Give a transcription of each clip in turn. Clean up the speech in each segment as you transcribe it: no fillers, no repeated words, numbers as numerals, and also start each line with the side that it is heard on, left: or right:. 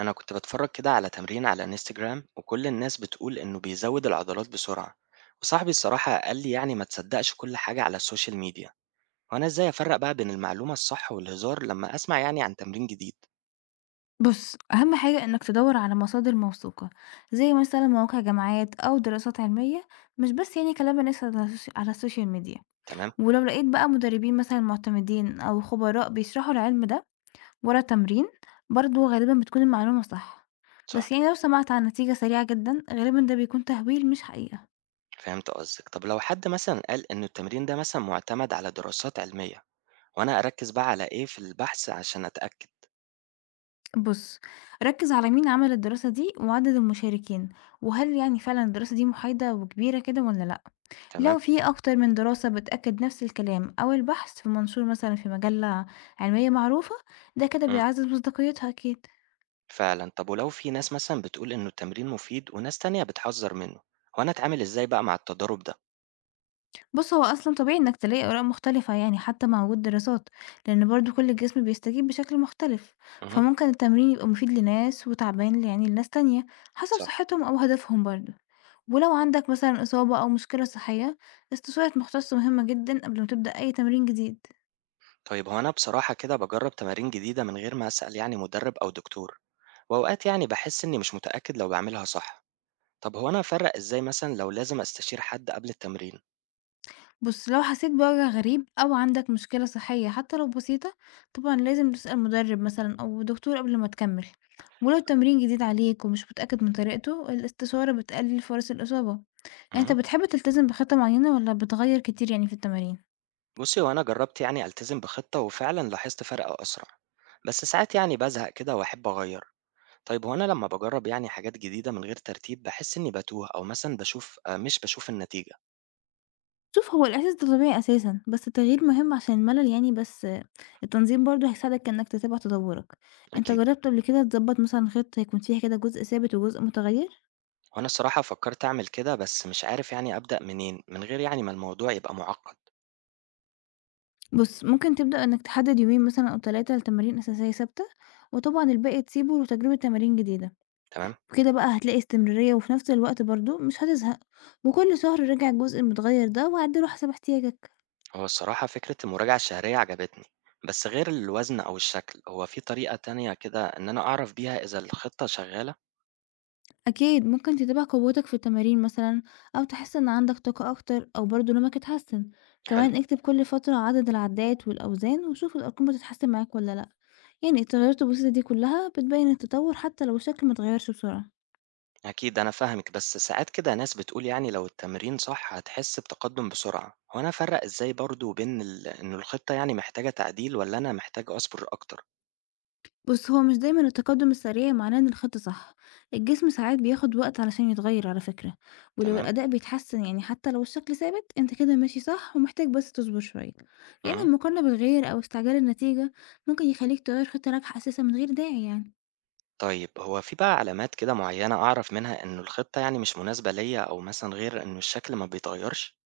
right: أنا كنت بتفرج كده على تمرين على انستجرام وكل الناس بتقول إنه بيزود العضلات بسرعة وصاحبي الصراحة قال لي يعني ما تصدقش كل حاجة على السوشيال ميديا وأنا إزاي أفرق بقى بين المعلومة الصح والهزار لما أسمع يعني عن تمرين جديد.
left: بُص، أهم حاجة إنك تدوّر على مصادر موثوقة، زي مثلًا مواقع جامعات أو دراسات علمية، مش بس يعني كلام الناس على السوشيال ميديا،
right: تمام.
left: ولو لقيت بقى مدربين مثلًا معتمدين أو خبراء بيشرحوا العلم ده ورا تمرين، برضه غالبًا بتكون المعلومة صح،
right: صح.
left: بس يعني لو سمعت عن نتيجة سريعة جدًا غالبًا ده بيكون تهويل مش حقيقة.
right: فهمت قصدك طب لو حد مثلا قال إن التمرين ده مثلا معتمد على دراسات علمية وأنا أركز بقى على إيه في البحث عشان أتأكد.
left: بُص، ركّز على مين عمل الدراسة دي وعدد المشاركين، وهل يعني فعلًا الدراسة دي محايدة وكبيرة كده والّا لأ.
right: تمام.
left: لو في أكتر من دراسة بتأكد نفس الكلام أو البحث في منشور مثلا في مجلة علمية معروفة ده كده
right: مم.
left: بيعزز مصداقيتها أكيد.
right: فعلا طب ولو في ناس مثلا بتقول إنه التمرين مفيد وناس تانية بتحذر منه وأنا أتعامل إزاي بقى مع التضارب ده.
left: بص هو أصلا طبيعي إنك تلاقي آراء مختلفة يعني حتى مع وجود دراسات لأن برضو كل جسم بيستجيب بشكل مختلف،
right: مهم.
left: فممكن التمرين يبقى مفيد لناس وتعبان يعني لناس تانية حسب
right: صح.
left: صحتهم أو هدفهم برضو، ولو عندك مثلا إصابة أو مشكلة صحية استشارة مختص مهمة جدا قبل ما تبدأ أي تمرين جديد.
right: طيب هو أنا بصراحة كده باجرّب تمارين جديدة من غير ما أسأل يعني مدرب أو دكتور، وأوقات يعني باحس إني مش متأكد لو باعملها صح، طب هو أنا أفرّق إزاي مثلًا لو لازم أستشير حد قبل التمرين؟
left: بُص، لو حسيت بوجع غريب أو عندك مشكلة صحية حتى لو بسيطة، طبعًا لازم تسأل مدرب مثلًا أو دكتور قبل ما تكمل، ولو التمرين جديد عليك ومش متأكد من طريقته، الاستشارة بتقلل فرص الإصابة. يعني أنت
right: اهم،
left: بتحب تلتزم بخطة معينة والّا بتغير كتير يعني في التمارين؟
right: بُصّي هو أنا جرّبت يعني ألتزم بخطة وفعلًا لاحظت فرق أسرع، بس ساعات يعني بازهق كده وأحب أغيّر، طيب هو أنا لمّا باجرّب يعني حاجات جديدة من غير ترتيب باحس إني باتوه أو مثلًا باشوف مش باشوف النتيجة.
left: شوف هو الإحساس ده طبيعي أساسًا، بس التغيير مهم عشان الملل يعني، بس التنظيم برضه هيساعدك إنك تتابع تطورك. أنت
right: أكيد،
left: جربت قبل كده تضبط مثلًا خطة يكون فيها كده جزء ثابت وجزء متغير؟
right: وأنا الصراحة فكّرت أعمل كده بس مش عارف يعني أبدأ منين من غير يعني ما الموضوع يبقى مُعقّد،
left: بُص، ممكن تبدأ إنك تحدد يومين مثلًا أو 3 لتمارين أساسية ثابتة، وطبعًا الباقي تسيبه لتجربة تمارين جديدة،
right: تمام؟
left: وبكده بقى هتلاقي استمرارية وفي نفس الوقت برضه مش هتزهق، وكل شهر راجع الجزء المتغير ده وعدله حسب احتياجك.
right: هو الصراحة فكرة المراجعة الشهرية عجبتني بس غير الوزن أو الشكل هو في طريقة تانية كده إن أنا أعرف بيها إذا الخطة شغالة؟
left: أكيد ممكن تتابع قوتك في التمارين مثلًا أو تحس إن عندك طاقة أكتر أو برضه نومك اتحسن،
right: حلو.
left: كمان اكتب كل فترة عدد العدات والأوزان وشوف الأرقام بتتحسن معاك والّا لأ، يعني التغيرات البسيطة دي كلها بتبين التطور حتى لو الشكل متغيرش بسرعة.
right: أكيد أنا فاهمك بس ساعات كده ناس بتقول يعني لو التمرين صح هتحس بتقدم بسرعة هو أنا أفرق إزاي برضو بين إن الخطة يعني محتاجة تعديل ولا أنا محتاج أصبر أكتر.
left: بُص، هو مش دايمًا التقدم السريع معناه إن الخطة صح، الجسم ساعات بياخد وقت علشان يتغير على فكرة، ولو
right: تمام؟
left: الأداء بيتحسن يعني حتى لو الشكل ثابت أنت كده ماشي صح ومحتاج بس تصبر شوية، يعني
right: مم.
left: المقارنة بالغير أو استعجال النتيجة ممكن يخليك تغير خطة ناجحة أساسًا من غير داعي يعني.
right: طيب هو في بقى علامات كده معينة أعرف منها إن الخطة يعني مش مناسبة ليا أو مثلا غير إن الشكل ما بيتغيرش؟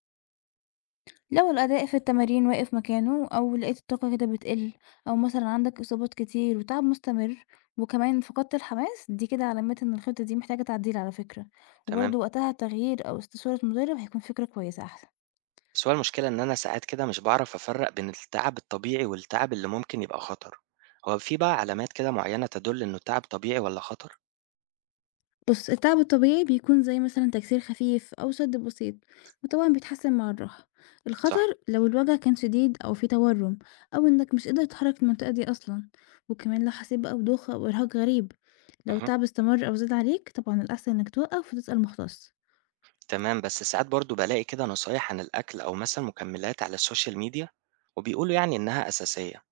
left: لو الأداء في التمارين واقف مكانه أو لقيت الطاقة كده بتقل أو مثلًا عندك إصابات كتير وتعب مستمر وكمان فقدت الحماس، دي كده علامات إن الخطة دي محتاجة تعديل على فكرة،
right: تمام.
left: وبرضه وقتها تغيير أو استشارة مدرب هيكون فكرة كويسة أحسن.
right: بس هو المشكلة إن أنا ساعات كده مش باعرف أفرّق بين التعب الطبيعي والتعب اللي ممكن يبقى خطر، هو في بقى علامات كده معيّنة تدُل إنه التعب طبيعي والّا خطر؟
left: بُص، التعب الطبيعي بيكون زي مثلًا تكسير خفيف أو شد بسيط، وطبعًا بيتحسن مع الراحة.
right: صح،
left: الخطر لو الوجع كان شديد أو في تورم أو إنك مش قادر تتحرك في المنطقة دي أصلًا، وكمان لو حسيت بقى بدوخة أو إرهاق غريب. لو
right: اهم،
left: التعب استمر أو زاد عليك طبعًا الأحسن إنك توقف وتسأل مختص.
right: تمام، بس ساعات برضه بالاقي كده نصايح عن الأكل أو مثلًا مكملات على السوشيال ميديا وبيقولوا يعني إنها أساسية،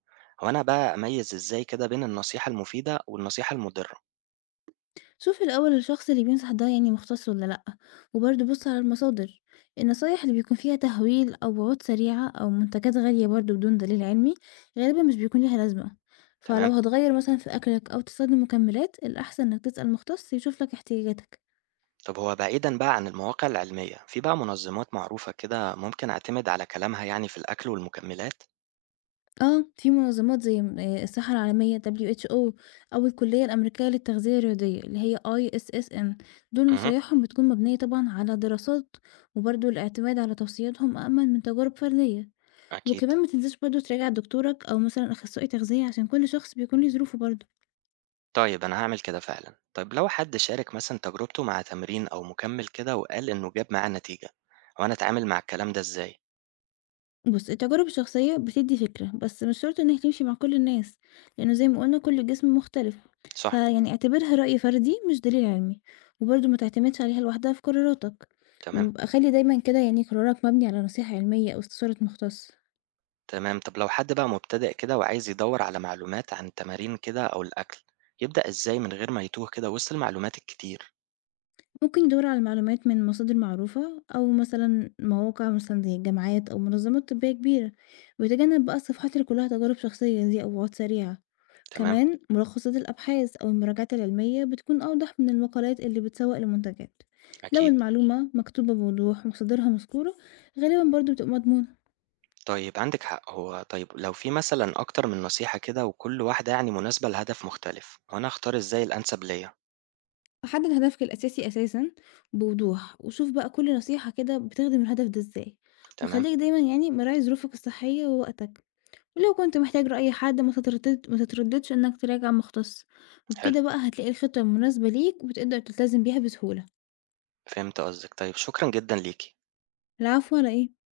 right: هو أنا بقى أميّز إزاي كده بين النصيحة المفيدة والنصيحة المضرة؟
left: شوف الأول الشخص اللي بينصح ده يعني مختص ولا لأ، وبرضه بص على المصادر. النصايح اللي بيكون فيها تهويل أو وعود سريعة أو منتجات غالية برضه بدون دليل علمي غالبا مش بيكون ليها لازمة،
right: تمام،
left: فلو هتغير مثلا في أكلك أو تستخدم مكملات الأحسن إنك تسأل مختص يشوف لك احتياجاتك.
right: طب هو بعيدًا بقى عن المواقع العلمية، في بقى منظمات معروفة كده ممكن أعتمد على كلامها يعني في الأكل والمكملات؟
left: اه في منظمات زي الصحة العالمية WHO أو الكلية الأمريكية للتغذية الرياضية اللي هي ISSN، دول
right: اهم،
left: نصايحهم بتكون مبنية طبعا على دراسات، وبرضه الاعتماد على توصياتهم أأمن من تجارب فردية.
right: أكيد.
left: وكمان ما تنساش برضه تراجع دكتورك أو مثلا أخصائي تغذية عشان كل شخص بيكون ليه ظروفه برضه.
right: طيب أنا هاعمل كده فعلًا. طيب لو حد شارك مثلًا تجربته مع تمرين أو مُكمِّل كده وقال إنه جاب معاه نتيجة، هو أنا أتعامل مع الكلام ده إزاي؟
left: بص التجارب الشخصية بتدي فكرة بس مش شرط إنها تمشي مع كل الناس لأنه زي ما قلنا كل جسم مختلف،
right: صح،
left: فيعني اعتبرها رأي فردي مش دليل علمي، وبرضه ما تعتمدش عليها لوحدها في قراراتك،
right: تمام،
left: وخلي دايما كده يعني قرارك مبني على نصيحة علمية أو استشارة مختص.
right: تمام. طب لو حد بقى مبتدئ كده وعايز يدوّر على معلومات عن التمارين كده أو الأكل، يبدأ إزاي من غير ما يتوه كده وسط المعلومات الكتير؟
left: ممكن يدور على معلومات من مصادر معروفة أو مثلا مواقع مثلا زي الجامعات أو منظمات طبية كبيرة، ويتجنب بقى الصفحات اللي كلها تجارب شخصية دي أو وعود سريعة.
right: تمام،
left: كمان ملخصات الأبحاث أو المراجعات العلمية بتكون أوضح من المقالات اللي بتسوق المنتجات. لو
right: أكيد.
left: المعلومة مكتوبة بوضوح ومصادرها مذكورة غالبا برضو بتبقى مضمونة.
right: طيب عندِك حق، هو طيب لو في مثلًا أكتر من نصيحة كده وكل واحدة يعني مناسبة لهدف مختلف، وأنا أختار إزاي الأنسب ليّا؟
left: حدد هدفك الأساسي أساسا بوضوح وشوف بقى كل نصيحة كده بتخدم الهدف ده ازاي،
right: تمام،
left: وخليك دايما يعني مراعي ظروفك الصحية ووقتك، ولو كنت محتاج رأي حد ما تتردد ما تترددش إنك تراجع مختص،
right: حلو،
left: وبكده بقى هتلاقي الخطة المناسبة ليك وتقدر تلتزم بيها بسهولة.
right: فهمت قصدِك. طيب شكرًا جدًا ليكِ.
left: العفو على إيه